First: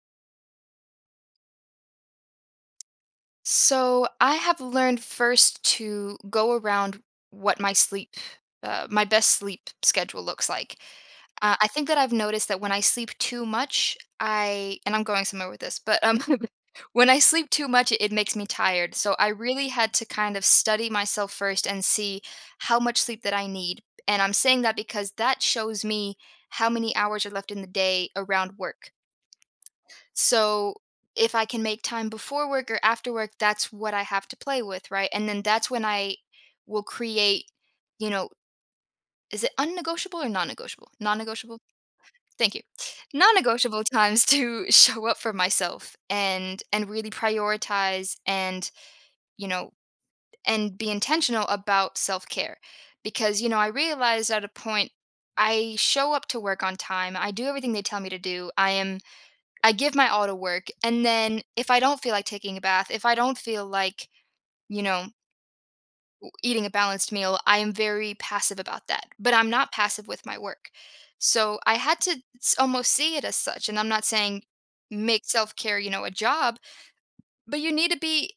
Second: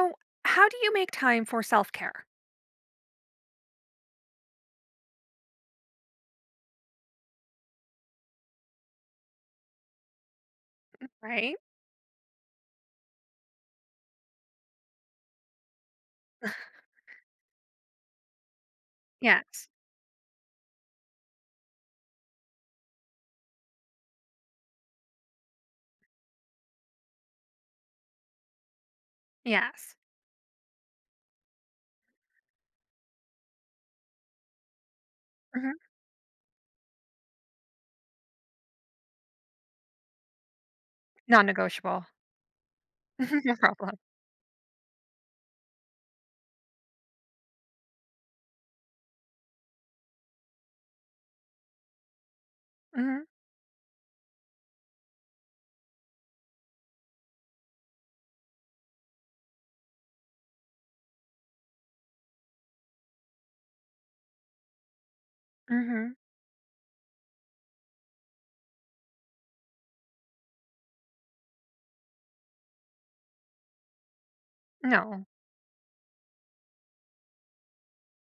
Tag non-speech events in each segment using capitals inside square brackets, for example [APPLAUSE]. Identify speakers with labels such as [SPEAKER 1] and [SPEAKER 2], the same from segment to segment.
[SPEAKER 1] So, how do you make time for self care?
[SPEAKER 2] So I have learned first to go around what my sleep, my best sleep schedule looks like.
[SPEAKER 1] Right?
[SPEAKER 2] I think that I've noticed that when I sleep too much, I'm going somewhere with this, but [LAUGHS] when I sleep too much, it makes me tired. So I really
[SPEAKER 1] Yes.
[SPEAKER 2] had to kind of study myself first and see how much sleep that I need. And I'm saying that because that shows me how many hours are left in the day around work.
[SPEAKER 1] Yes.
[SPEAKER 2] So if I can make time before work or after work, that's what I have to play with, right? And then that's
[SPEAKER 1] Hmm.
[SPEAKER 2] when I will create, you know, is it unnegotiable or non negotiable? Non
[SPEAKER 1] Non
[SPEAKER 2] negotiable.
[SPEAKER 1] negotiable.
[SPEAKER 2] Thank you. Non
[SPEAKER 1] [LAUGHS] No
[SPEAKER 2] negotiable
[SPEAKER 1] problem.
[SPEAKER 2] times to [LAUGHS] show up for myself and really prioritize and, you know, and be intentional about self care.
[SPEAKER 1] Hmm.
[SPEAKER 2] Because, you know, I realized at a point I show up to work on time. I do everything they tell me to do. I am I give my all to work, and then if I don't feel like taking a bath, if I don't feel like, you know,
[SPEAKER 1] Hmm.
[SPEAKER 2] eating a balanced meal, I am very passive about that. But I'm not passive with my work. So I had to almost see it as such. And I'm not saying make
[SPEAKER 1] No.
[SPEAKER 2] self care, a job, but you need to be,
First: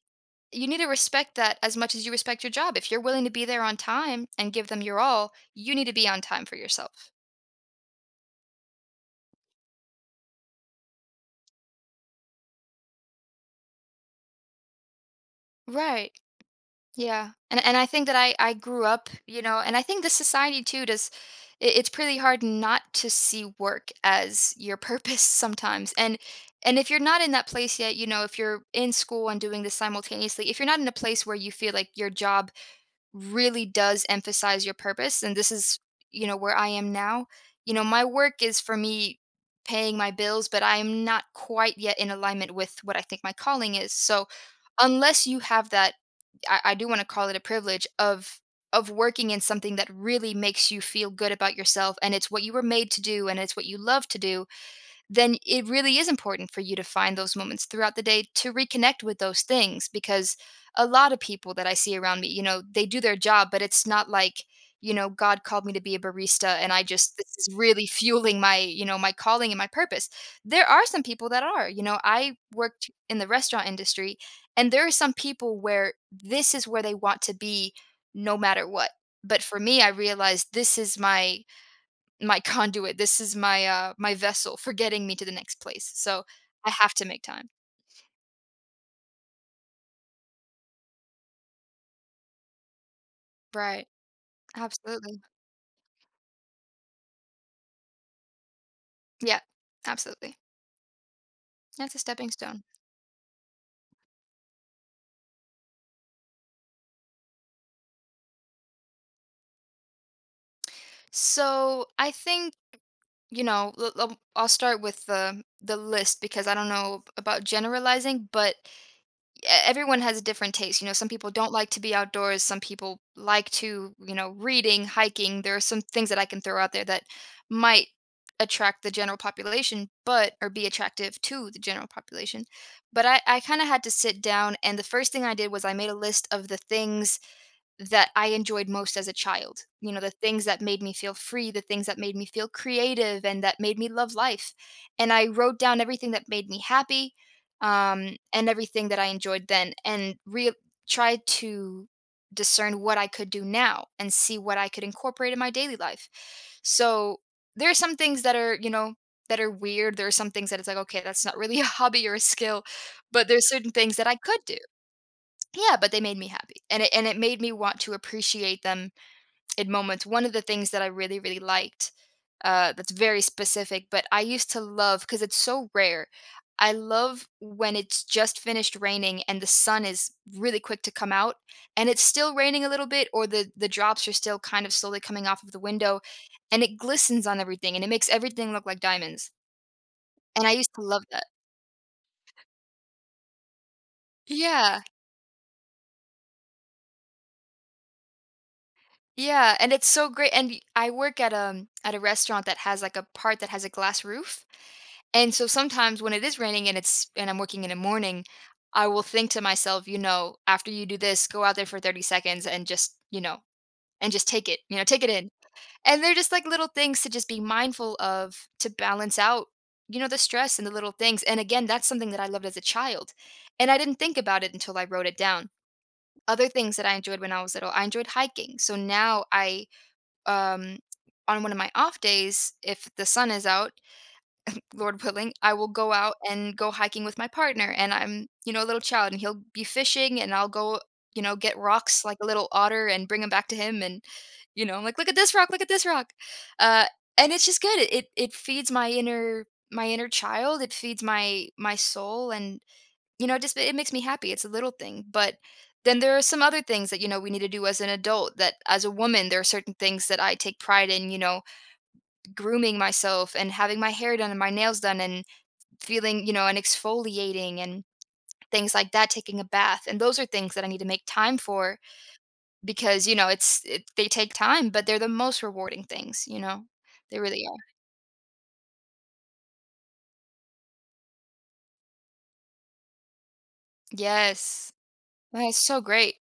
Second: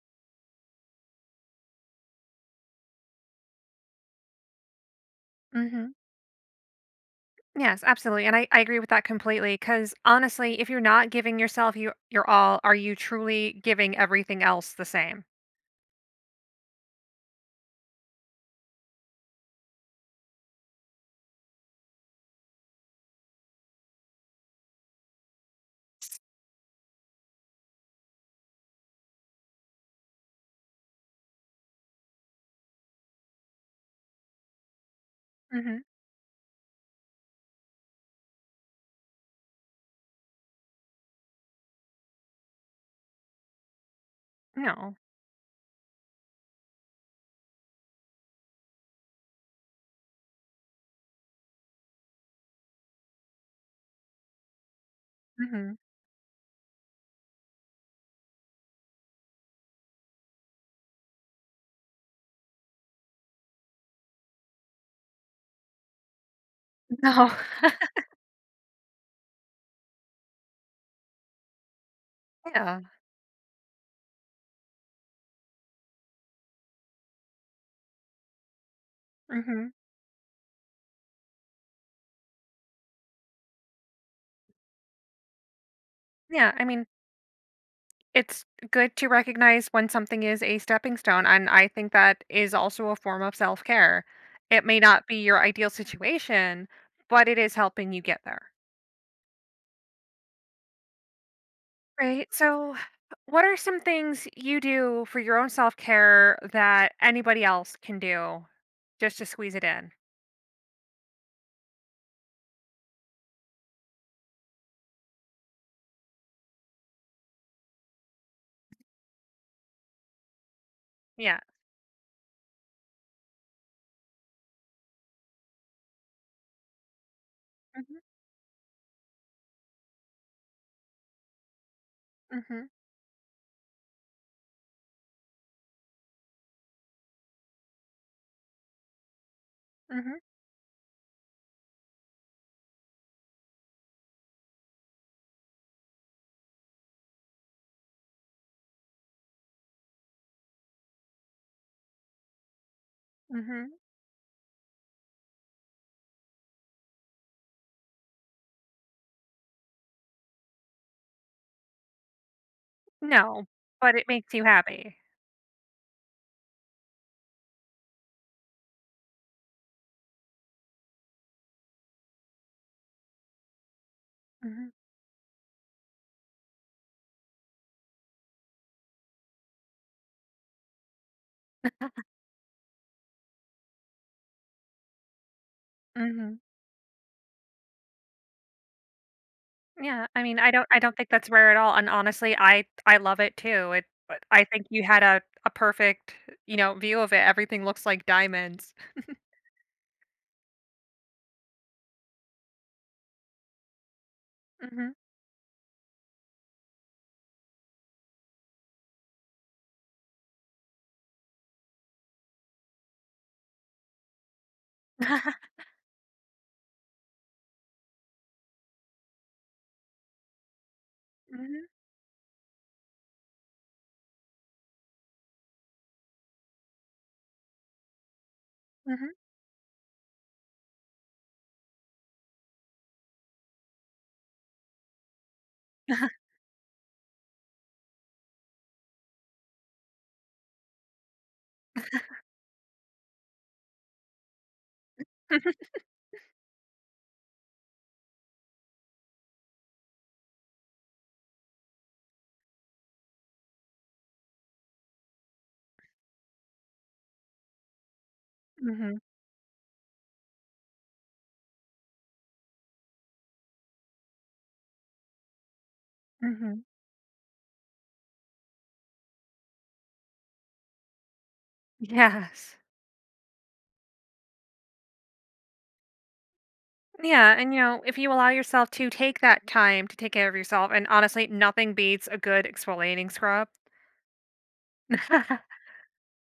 [SPEAKER 2] you need to respect that as much as you respect your job. If you're willing to be there on time and give them your all, you
[SPEAKER 1] Hmm.
[SPEAKER 2] need to be on time for yourself.
[SPEAKER 1] Yes, absolutely. And I agree with that completely. Because honestly, if you're not giving yourself your all, are you truly giving everything else the same?
[SPEAKER 2] Right. Yeah. And I think that I grew up, you know, and I think the society too does it's pretty hard not to see work as your purpose [LAUGHS] sometimes. And if you're not in that place yet, you know, if you're in school and doing this simultaneously, if you're not in a place where you feel like your job really does emphasize your purpose, and this
[SPEAKER 1] Hmm.
[SPEAKER 2] is, you know, where I am now, you know, my work is for me paying my bills, but I am not quite yet in alignment with what I think my calling is. So,
[SPEAKER 1] No.
[SPEAKER 2] unless you have that I do want to call it a privilege of working in something that really makes you feel good about yourself and it's what you were made to do and it's what you love to do, then it
[SPEAKER 1] Hmm.
[SPEAKER 2] really is important for you to find those moments throughout the day to reconnect with those things because a lot of people that I see around me, you know, they do their job, but it's not like, you know, God called me to be a barista and I just
[SPEAKER 1] No.
[SPEAKER 2] this is really [LAUGHS]
[SPEAKER 1] [LAUGHS]
[SPEAKER 2] fueling my, my calling and my purpose. There are some people that are, you know, I
[SPEAKER 1] Yeah.
[SPEAKER 2] worked in the restaurant industry and there are some people where this is where they want to be no matter what. But for
[SPEAKER 1] Hmm.
[SPEAKER 2] me, I realized this is my conduit. This is my my vessel for getting me to the next place. So
[SPEAKER 1] Yeah. I
[SPEAKER 2] I
[SPEAKER 1] mean,
[SPEAKER 2] have to make time.
[SPEAKER 1] it's good to recognize when something is a stepping stone, and I think that is also a form of
[SPEAKER 2] Right.
[SPEAKER 1] self-care. It may not be
[SPEAKER 2] Absolutely.
[SPEAKER 1] your ideal situation, but it is helping you get there.
[SPEAKER 2] Yeah. Absolutely. That's a
[SPEAKER 1] Right.
[SPEAKER 2] stepping stone.
[SPEAKER 1] So, what are some things you do for your own self care that anybody else can do just to squeeze it in?
[SPEAKER 2] So I think, I'll start with the list because I don't know about generalizing, but everyone has different tastes. You know, some people
[SPEAKER 1] Yeah.
[SPEAKER 2] don't like to be outdoors. Some people like to, you know, reading, hiking. There are some things that I can throw out there that might
[SPEAKER 1] Mhm.
[SPEAKER 2] attract the general population, but or be attractive to the general population.
[SPEAKER 1] Mhm.
[SPEAKER 2] But I kind of had to sit down, and the first thing I did was I made a list of the things that I enjoyed most as a child. You know, the
[SPEAKER 1] Mhm.
[SPEAKER 2] things that made me feel free, the things that made me feel creative and that made me love life. And I wrote down everything that made me happy, and everything that I enjoyed then and tried to discern what I could do
[SPEAKER 1] Mhm.
[SPEAKER 2] now and see what I could incorporate in my daily life. So there are some things that are, you know, that are weird. There are some things that it's like, okay, that's not really a hobby or a skill, but
[SPEAKER 1] No,
[SPEAKER 2] there's certain
[SPEAKER 1] but
[SPEAKER 2] things that
[SPEAKER 1] it
[SPEAKER 2] I
[SPEAKER 1] makes
[SPEAKER 2] could
[SPEAKER 1] you
[SPEAKER 2] do.
[SPEAKER 1] happy.
[SPEAKER 2] Yeah, but they made me happy, and it made me want to appreciate them in moments. One of the things that I really, really liked, that's very specific, but I used to
[SPEAKER 1] Mhm.
[SPEAKER 2] love because it's so rare. I love when it's just finished raining and the sun is really quick to come out, and it's still raining a little bit, or the drops are still kind of slowly coming off of the window,
[SPEAKER 1] Mhm.
[SPEAKER 2] and it glistens on everything, and it makes everything look like diamonds.
[SPEAKER 1] Yeah, I mean,
[SPEAKER 2] And I
[SPEAKER 1] I don't
[SPEAKER 2] used
[SPEAKER 1] I
[SPEAKER 2] to
[SPEAKER 1] don't
[SPEAKER 2] love
[SPEAKER 1] think
[SPEAKER 2] that.
[SPEAKER 1] that's rare at all, and honestly, I love it too. It But I think
[SPEAKER 2] Yeah.
[SPEAKER 1] you had a perfect view of it. Everything looks like diamonds.
[SPEAKER 2] Yeah, and it's so great and y I work at a restaurant that has, like, a part that has a glass roof,
[SPEAKER 1] Mhm.
[SPEAKER 2] and so sometimes when it is raining and it's and I'm working in the morning, I will think to myself, you know, "After you do this, go out there for 30 seconds and just, and just take it, you know, take it in." And they're just, like, little things to just be mindful of to balance out, you know, the stress and the little things, and again,
[SPEAKER 1] Mhm.
[SPEAKER 2] that's something that I loved as a child, and I didn't think about it until I wrote it down. Other things that I enjoyed when I was little, I enjoyed hiking, so
[SPEAKER 1] Mhm.
[SPEAKER 2] now I um, on one of my off days, if the sun is out, Lord willing, I will go
[SPEAKER 1] Mhm. Mhm.
[SPEAKER 2] out and go hiking with my partner. And I'm, you know, a little child, and he'll be fishing, and I'll go, you know, get rocks like a little otter and bring them back to him. And, you know, I'm like, look at this rock, look
[SPEAKER 1] [LAUGHS]
[SPEAKER 2] at this rock. Uh, and it's just good. It it feeds my inner child. It feeds my my soul, and you know, just it makes me happy, it's a little thing, but then there are some other things that, you know, we need to do as an adult that as a woman, there are certain things that I take pride in, you know, grooming myself and having my hair done and my nails done and feeling, you know, and
[SPEAKER 1] [LAUGHS]
[SPEAKER 2] exfoliating and things like that, taking a bath. And those are things that I need to make time for
[SPEAKER 1] Yes.
[SPEAKER 2] because, you know, they take time, but they're the most rewarding things, you know. They
[SPEAKER 1] Yeah,
[SPEAKER 2] really
[SPEAKER 1] and
[SPEAKER 2] are.
[SPEAKER 1] if you allow yourself to take that time to take care of yourself, and honestly, nothing beats a good exfoliating scrub.
[SPEAKER 2] Yes. Well, that's
[SPEAKER 1] [LAUGHS]
[SPEAKER 2] so great.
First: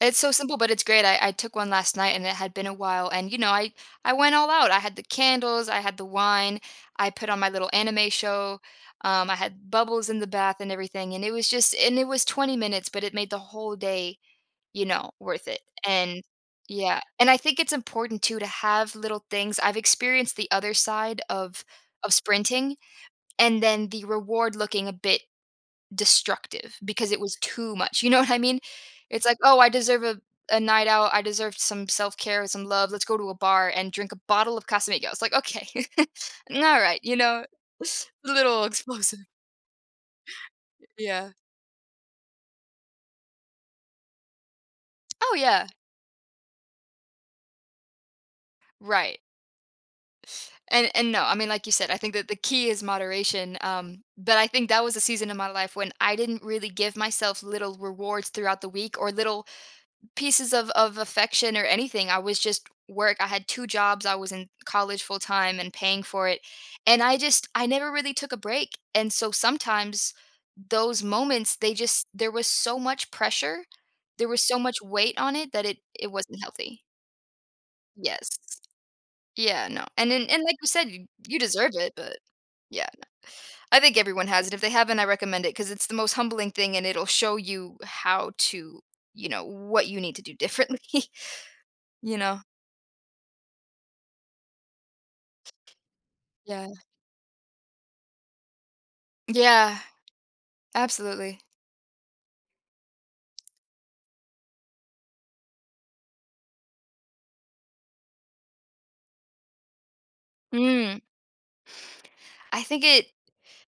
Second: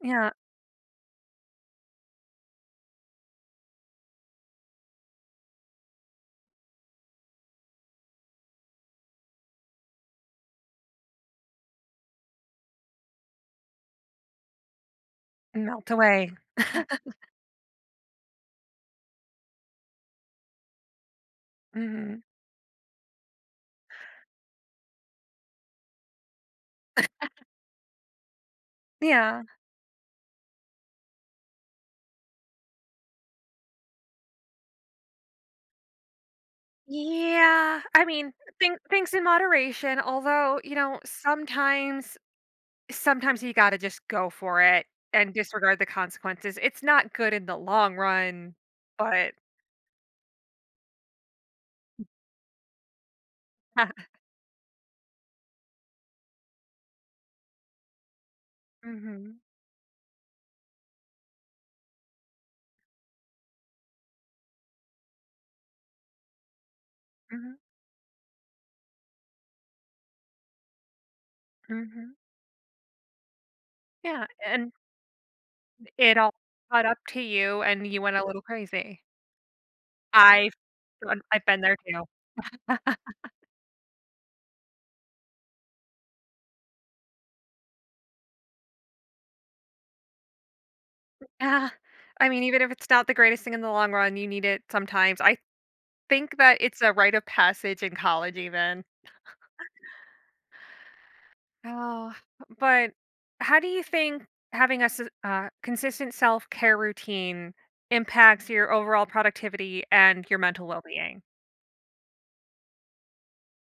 [SPEAKER 2] It's
[SPEAKER 1] Yeah,
[SPEAKER 2] so simple, but it's great. I took one last night and it had been a while. And, you know, I went all out. I had the candles, I had the wine, I put on my little anime show. I had bubbles in the bath and everything. And it was just, and it was 20 minutes, but it made the whole day, you know, worth it.
[SPEAKER 1] melt
[SPEAKER 2] And
[SPEAKER 1] away.
[SPEAKER 2] yeah. And I think it's important too to have little things. I've experienced the other side of
[SPEAKER 1] Mhm.
[SPEAKER 2] sprinting and then the reward looking a bit destructive because it was too much, you know what I mean? It's like,
[SPEAKER 1] Yeah.
[SPEAKER 2] "Oh, I deserve a night out, I deserve some self-care, some love, let's go to a bar and drink a bottle of Casamigos." Like, "Okay. [LAUGHS] Alright," you know? [LAUGHS]
[SPEAKER 1] Yeah,
[SPEAKER 2] a
[SPEAKER 1] I mean,
[SPEAKER 2] little
[SPEAKER 1] things
[SPEAKER 2] explosive,
[SPEAKER 1] in moderation, although
[SPEAKER 2] yeah.
[SPEAKER 1] sometimes you gotta just go for it and
[SPEAKER 2] Oh, yeah,
[SPEAKER 1] disregard the consequences. It's not good in the long run,
[SPEAKER 2] right.
[SPEAKER 1] but
[SPEAKER 2] And no, I mean, like you said, I think that the key is moderation,
[SPEAKER 1] [LAUGHS]
[SPEAKER 2] but I think that was a season in my life when I didn't really give myself little rewards throughout the week or
[SPEAKER 1] Mhm.
[SPEAKER 2] little pieces of affection or anything. I was just work. I had two jobs. I was in college full time and paying for it. And I just
[SPEAKER 1] Mhm.
[SPEAKER 2] I never really took a break. And so sometimes those moments, they just
[SPEAKER 1] Mhm.
[SPEAKER 2] there was so much pressure.
[SPEAKER 1] Yeah,
[SPEAKER 2] There was so
[SPEAKER 1] and
[SPEAKER 2] much weight on it that it
[SPEAKER 1] it all
[SPEAKER 2] wasn't healthy.
[SPEAKER 1] caught up to you and you went a
[SPEAKER 2] Yes.
[SPEAKER 1] little crazy.
[SPEAKER 2] Yeah, no. And then and
[SPEAKER 1] I've
[SPEAKER 2] like you said, you you
[SPEAKER 1] I've been
[SPEAKER 2] deserve
[SPEAKER 1] there
[SPEAKER 2] it,
[SPEAKER 1] too.
[SPEAKER 2] but yeah. I think everyone has it. If they haven't, I recommend it because it's the most humbling thing and it'll show you how to, you know, what you need to do differently,
[SPEAKER 1] Yeah,
[SPEAKER 2] [LAUGHS] you
[SPEAKER 1] I
[SPEAKER 2] know?
[SPEAKER 1] mean, even if it's not the greatest thing in the long run, you need it sometimes. I think that
[SPEAKER 2] Yeah.
[SPEAKER 1] it's a rite of passage in college even.
[SPEAKER 2] Yeah, absolutely.
[SPEAKER 1] Oh, but how do you think having a consistent self care routine impacts your overall productivity and your mental well
[SPEAKER 2] Mm.
[SPEAKER 1] being?
[SPEAKER 2] I think it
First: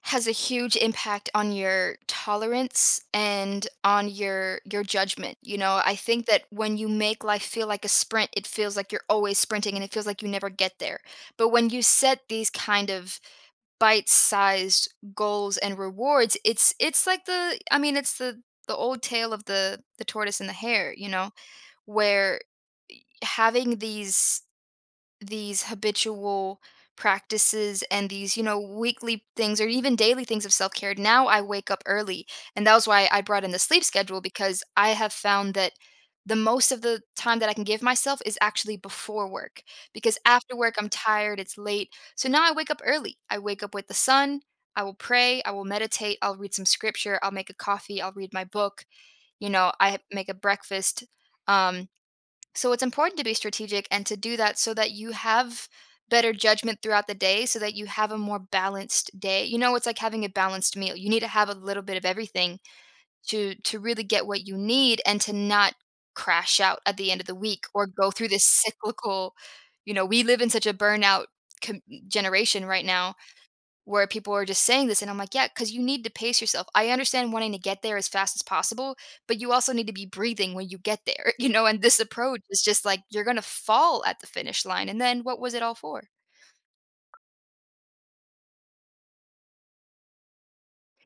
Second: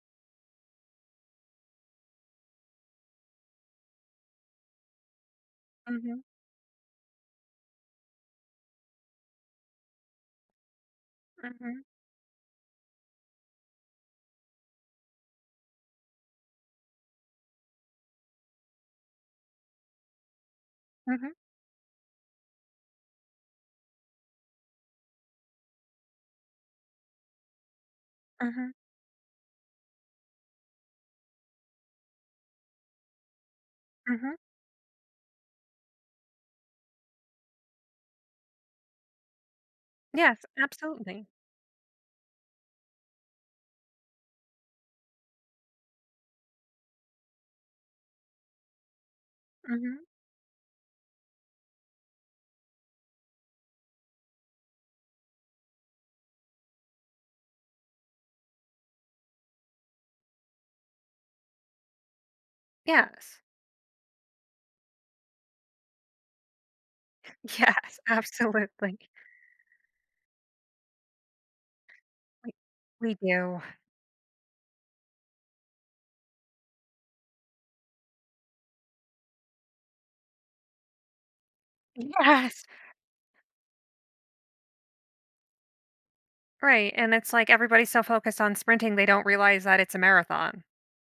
[SPEAKER 2] has a huge impact on your tolerance and on your judgment. You know, I
[SPEAKER 1] Mm-hmm,
[SPEAKER 2] think that when you make life feel like a sprint, it feels like you're always sprinting and it feels like you never get there. But when
[SPEAKER 1] mm-hmm,
[SPEAKER 2] you set these kind of bite-sized goals and rewards, it's like it's the old tale of the tortoise and the hare, you know,
[SPEAKER 1] mm-hmm,
[SPEAKER 2] where having these habitual practices and these, you know,
[SPEAKER 1] mm-hmm,
[SPEAKER 2] weekly things or even daily things of self care. Now I wake up early. And that was why I brought in the sleep schedule
[SPEAKER 1] mm-hmm.
[SPEAKER 2] because I have found that the most of the time that I can give myself is actually before work because
[SPEAKER 1] Yes,
[SPEAKER 2] after work, I'm
[SPEAKER 1] absolutely.
[SPEAKER 2] tired, it's late. So now I wake up early. I wake up with the sun. I will pray, I will meditate, I'll read some scripture, I'll make a coffee, I'll read my book, you know, I
[SPEAKER 1] Mm-hmm.
[SPEAKER 2] make a breakfast. Um, so it's important to be strategic and to do that so that you have better judgment throughout the day so that you have a more balanced day. You know, it's like having a balanced meal. You need to have a little bit of everything
[SPEAKER 1] Yes,
[SPEAKER 2] to really get what you need and to not crash out at the end of the
[SPEAKER 1] [LAUGHS]
[SPEAKER 2] week or
[SPEAKER 1] yes,
[SPEAKER 2] go through this
[SPEAKER 1] absolutely.
[SPEAKER 2] cyclical, you know, we live in such a burnout com-
[SPEAKER 1] We,
[SPEAKER 2] generation right
[SPEAKER 1] we
[SPEAKER 2] now
[SPEAKER 1] do.
[SPEAKER 2] where people are just saying this and I'm like, yeah, because you need to pace yourself. I understand wanting to get there as fast as possible, but you also need to be breathing when you get there, [LAUGHS] you know, and this approach is
[SPEAKER 1] Yes.
[SPEAKER 2] just like, "You're gonna fall at the finish line, and then what was it all for?"
[SPEAKER 1] Right, and it's like everybody's so focused on sprinting, they don't realize that it's a marathon.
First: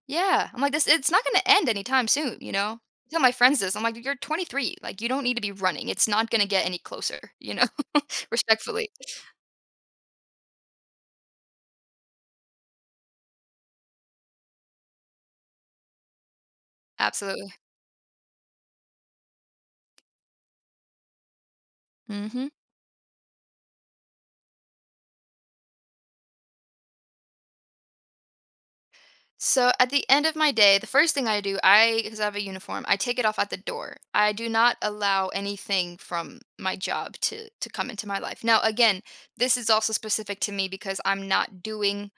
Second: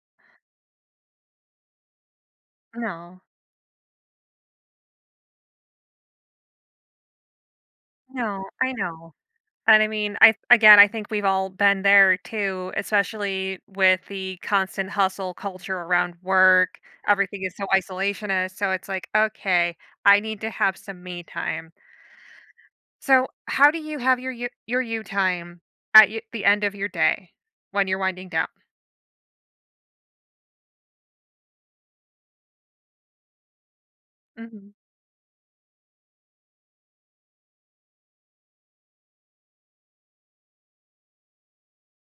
[SPEAKER 2] Yeah, I'm like, "This it's not gonna end anytime soon," you know? I tell
[SPEAKER 1] No,
[SPEAKER 2] my friends this, I'm like, "You're 23, like, you don't need to be running. It's not gonna get any closer," you know? [LAUGHS]
[SPEAKER 1] no, I
[SPEAKER 2] Respectfully.
[SPEAKER 1] know. And I mean, I again, I think we've all been there too, especially with the constant hustle culture around work. Everything
[SPEAKER 2] Absolutely.
[SPEAKER 1] is so isolationist, so it's like, okay, I need to have some me time.
[SPEAKER 2] Mhm.
[SPEAKER 1] So, how do you have your your you time at the end of your day when you're winding down?
[SPEAKER 2] So at the end of my day, the first thing I do, I because I have a uniform, I take it off at the door. I do
[SPEAKER 1] Hmm.
[SPEAKER 2] not allow anything from my job to come into my life. Now, again, this is also specific to me because I'm not doing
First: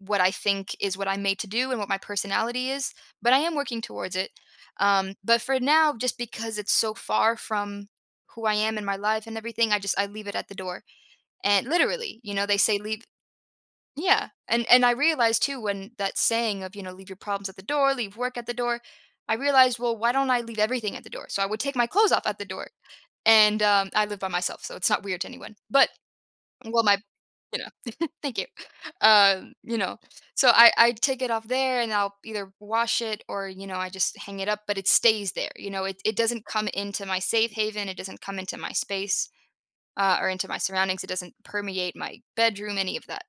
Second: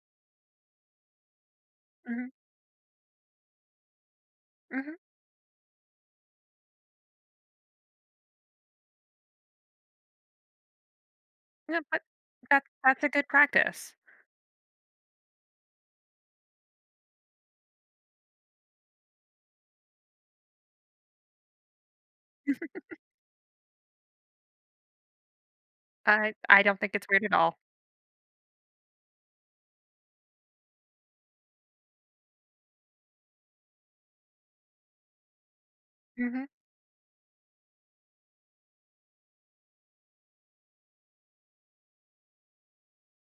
[SPEAKER 2] what I think is what I'm made to do and what my
[SPEAKER 1] Hmm.
[SPEAKER 2] personality is, but I am working towards it.
[SPEAKER 1] Hmm.
[SPEAKER 2] But for now, just because it's so far from who I am in my life and everything, I leave it at the door. And
[SPEAKER 1] Yeah, but
[SPEAKER 2] literally, you know, they
[SPEAKER 1] that's
[SPEAKER 2] say leave,
[SPEAKER 1] that's a good practice.
[SPEAKER 2] yeah. And I realized too when that saying of, you know, leave your problems at the door, leave work at the door, I realized, well, why don't I leave everything at the door? So I would take my clothes off at the door. And I live by myself, so it's not weird to anyone. But
[SPEAKER 1] I don't
[SPEAKER 2] well
[SPEAKER 1] think
[SPEAKER 2] my
[SPEAKER 1] it's weird at all.
[SPEAKER 2] you know, [LAUGHS] thank you. You know. So I take it off there and I'll either wash it or, you know, I just hang it up, but it stays there. You know, it doesn't
[SPEAKER 1] Mhm,
[SPEAKER 2] come into my safe haven, it doesn't come into my space, or into my surroundings. It doesn't permeate my bedroom, any of that,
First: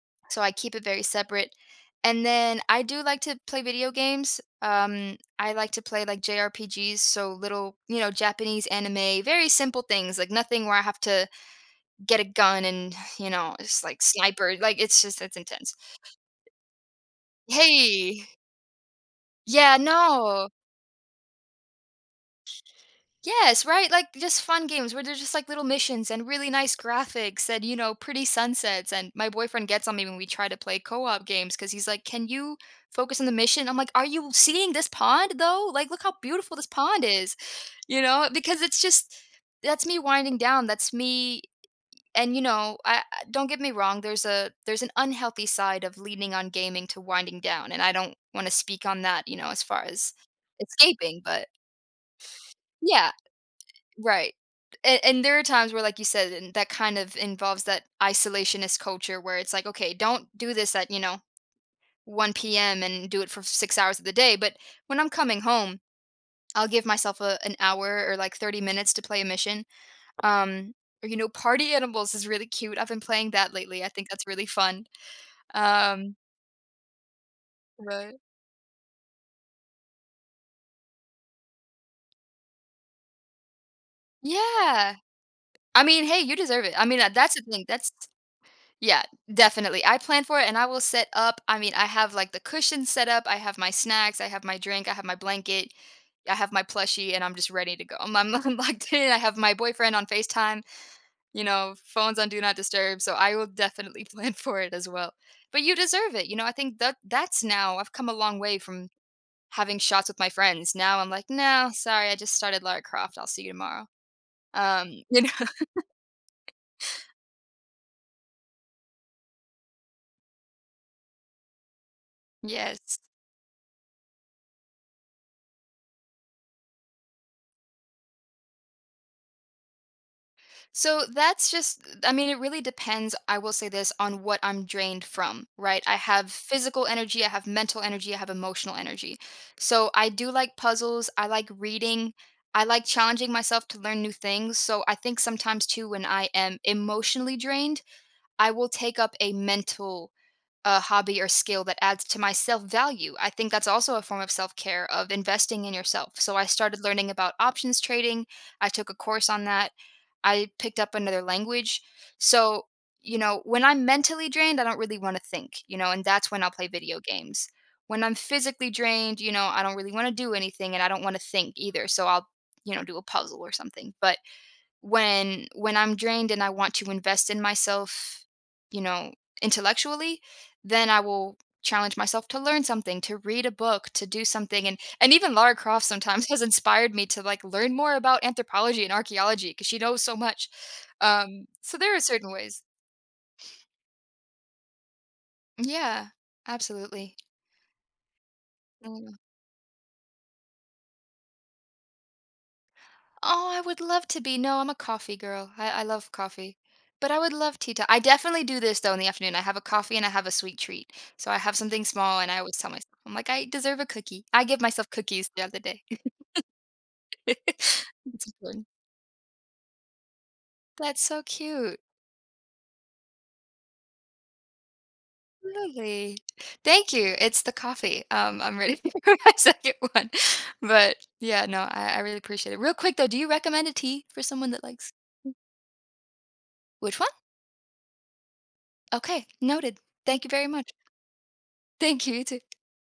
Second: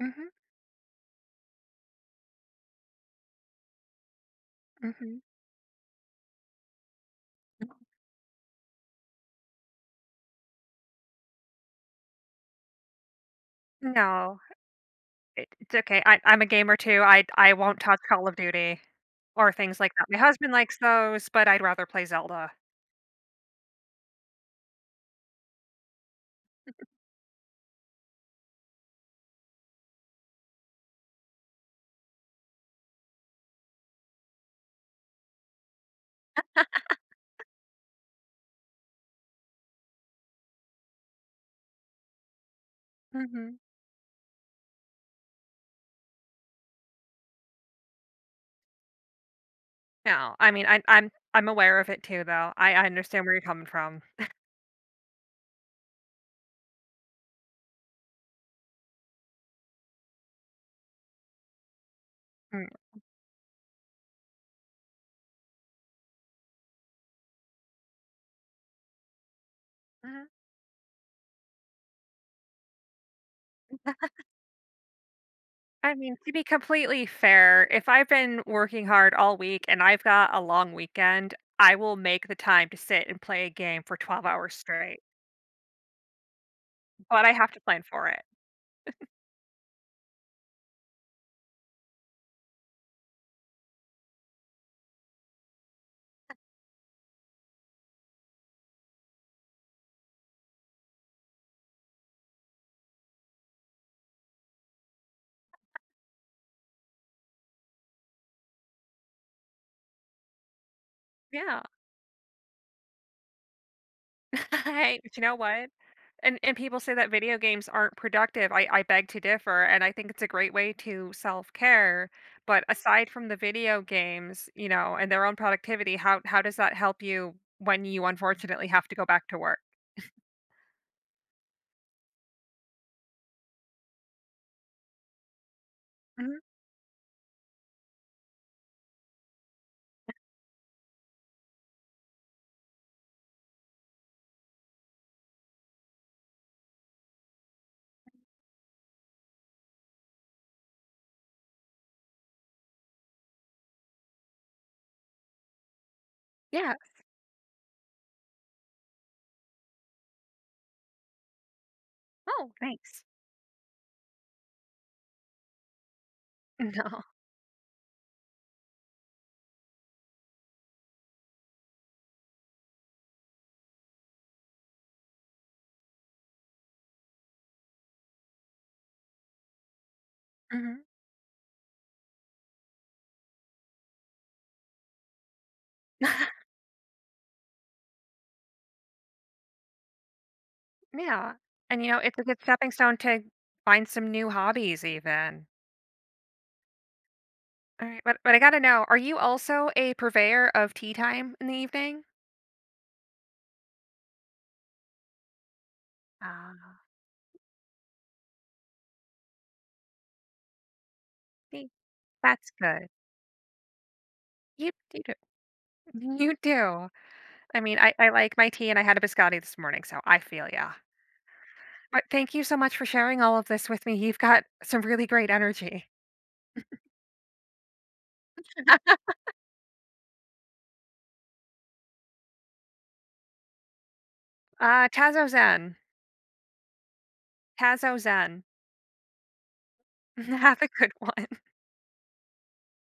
[SPEAKER 1] mhm,
[SPEAKER 2] so I keep it very separate. And then I do like to play video games. Um,
[SPEAKER 1] mhm.
[SPEAKER 2] I like to play like JRPGs, so little, you know, Japanese anime, very simple things, like nothing where I have to get a gun and, [SIGHS] you know, it's like
[SPEAKER 1] No,
[SPEAKER 2] sniper. Like it's just, it's
[SPEAKER 1] it's
[SPEAKER 2] intense.
[SPEAKER 1] okay. I'm a gamer too. I won't touch
[SPEAKER 2] Hey,
[SPEAKER 1] Call of Duty or
[SPEAKER 2] yeah,
[SPEAKER 1] things like that. My
[SPEAKER 2] no.
[SPEAKER 1] husband likes those, but I'd rather play Zelda.
[SPEAKER 2] Yes, right? Like, just fun games where there's just, like, little missions and really nice graphics and, you know, pretty sunsets, and my boyfriend gets on me when we try to play co-op games because he's like, "Can you focus on the mission?" I'm like, "Are you seeing this pond, though? Like, look how beautiful this pond is," you know? Because it's just that's me winding down, that's me and, you know, I don't
[SPEAKER 1] Mhm.
[SPEAKER 2] get me wrong, there's a there's an unhealthy side of leaning on gaming to winding down, and I don't wanna speak on that, you know, as far as
[SPEAKER 1] No, I mean, I I'm
[SPEAKER 2] escaping, but
[SPEAKER 1] I'm aware of it too, though. I
[SPEAKER 2] yeah.
[SPEAKER 1] understand where you're coming from.
[SPEAKER 2] Right. And there are times where, like you said, and that kind of involves that isolationist culture where it's like, okay, don't do this at, you know, 1
[SPEAKER 1] Mm,
[SPEAKER 2] p.m. and do it for 6 hours of the day. But when I'm coming home, I'll give myself a, an hour or like 30 minutes to play a mission.
[SPEAKER 1] mhm.
[SPEAKER 2] Um, or, you know, Party Animals is really cute. I've been playing that lately. I think that's really fun.
[SPEAKER 1] I
[SPEAKER 2] Um,
[SPEAKER 1] mean, to be completely fair, if I've
[SPEAKER 2] but
[SPEAKER 1] been working hard all week and I've got a long weekend, I will make the time to sit and play a game for 12 hours
[SPEAKER 2] yeah,
[SPEAKER 1] straight,
[SPEAKER 2] I mean, hey, you deserve it. I mean,
[SPEAKER 1] but I
[SPEAKER 2] that's the
[SPEAKER 1] have to
[SPEAKER 2] thing.
[SPEAKER 1] plan
[SPEAKER 2] That's,
[SPEAKER 1] for it.
[SPEAKER 2] yeah, definitely. I plan for it and I will set up. I mean, I have like the cushion set up, I have my snacks, I have my drink, I have my blanket, I have my plushie, and I'm just ready to go. I'm [LAUGHS] locked in. I have my boyfriend on FaceTime, you know, phones on do not disturb. So I will definitely [LAUGHS] plan for it as well. But you deserve it. You know, I think that that's now, I've come a long way from having shots with my friends. Now I'm like,
[SPEAKER 1] Yeah.
[SPEAKER 2] no, sorry, I just started Lara Croft. I'll see you tomorrow.
[SPEAKER 1] [LAUGHS] I
[SPEAKER 2] [LAUGHS]
[SPEAKER 1] But you
[SPEAKER 2] You know,
[SPEAKER 1] know what? And people say that video games aren't productive. I beg to differ, and I think it's a great way to self-care, but
[SPEAKER 2] yes.
[SPEAKER 1] aside from the video games, and their own productivity, how does that help you when you unfortunately have to go back to work?
[SPEAKER 2] So that's just, I mean, it really depends. I will say this on what I'm drained from, right? I have
[SPEAKER 1] Mhm.
[SPEAKER 2] physical energy, I have mental energy, I have emotional energy. So I do like puzzles, I like reading, I like challenging myself to learn new things. So I think sometimes too, when I am emotionally drained, I will take up a hobby or skill that adds to my self-value. I think that's also a form of self-care, of investing in yourself. So I
[SPEAKER 1] Yeah.
[SPEAKER 2] started learning about options trading. I took a course on that. I picked up another language.
[SPEAKER 1] Oh,
[SPEAKER 2] So,
[SPEAKER 1] thanks.
[SPEAKER 2] you know, when I'm mentally drained, I don't really want to think, you know, and that's when I'll play video
[SPEAKER 1] No.
[SPEAKER 2] games. When I'm physically drained, you know, I don't really want to do anything and I don't want to think either. So I'll, you know, do a puzzle or something. But when I'm drained and I want to invest in myself, you know, intellectually, then
[SPEAKER 1] Mhm.
[SPEAKER 2] I will challenge myself to learn something, to read a book, to do something, and even Lara Croft sometimes [LAUGHS] has
[SPEAKER 1] [LAUGHS]
[SPEAKER 2] inspired me to like learn more about anthropology and archaeology because she knows so much.
[SPEAKER 1] Yeah.
[SPEAKER 2] So
[SPEAKER 1] And, you
[SPEAKER 2] there
[SPEAKER 1] know,
[SPEAKER 2] are
[SPEAKER 1] it's a
[SPEAKER 2] certain
[SPEAKER 1] good
[SPEAKER 2] ways.
[SPEAKER 1] stepping stone to find some new hobbies even.
[SPEAKER 2] Yeah, absolutely.
[SPEAKER 1] All right, but I gotta know, are
[SPEAKER 2] Mm.
[SPEAKER 1] you also a purveyor of tea time in the evening?
[SPEAKER 2] Oh, I would love to be. No, I'm a coffee girl. I love coffee.
[SPEAKER 1] Ah,
[SPEAKER 2] But I would love tea time. I definitely do this though in the afternoon. I have a coffee and I have a sweet treat. So I have
[SPEAKER 1] see,
[SPEAKER 2] something small and I
[SPEAKER 1] that's
[SPEAKER 2] always tell myself,
[SPEAKER 1] good.
[SPEAKER 2] I'm like, I deserve a cookie. I give
[SPEAKER 1] You
[SPEAKER 2] myself
[SPEAKER 1] you
[SPEAKER 2] cookies throughout the day. [LAUGHS]
[SPEAKER 1] do, you do. I mean, I
[SPEAKER 2] It's
[SPEAKER 1] like my
[SPEAKER 2] important.
[SPEAKER 1] tea and I had a biscotti this morning, so I feel yeah.
[SPEAKER 2] That's so cute.
[SPEAKER 1] But thank you so much for sharing all of this with me. You've got some really great energy.
[SPEAKER 2] Really. Thank you. It's the coffee. I'm ready
[SPEAKER 1] [LAUGHS]
[SPEAKER 2] [LAUGHS] for my second one. But yeah, no, I really appreciate it. Real quick though, do you recommend a tea for someone that likes,
[SPEAKER 1] Tazo Zen.
[SPEAKER 2] which one?
[SPEAKER 1] Tazo Zen.
[SPEAKER 2] Okay, noted. Thank you
[SPEAKER 1] [LAUGHS]
[SPEAKER 2] very
[SPEAKER 1] Have a
[SPEAKER 2] much.
[SPEAKER 1] good one.
[SPEAKER 2] Thank you, you too.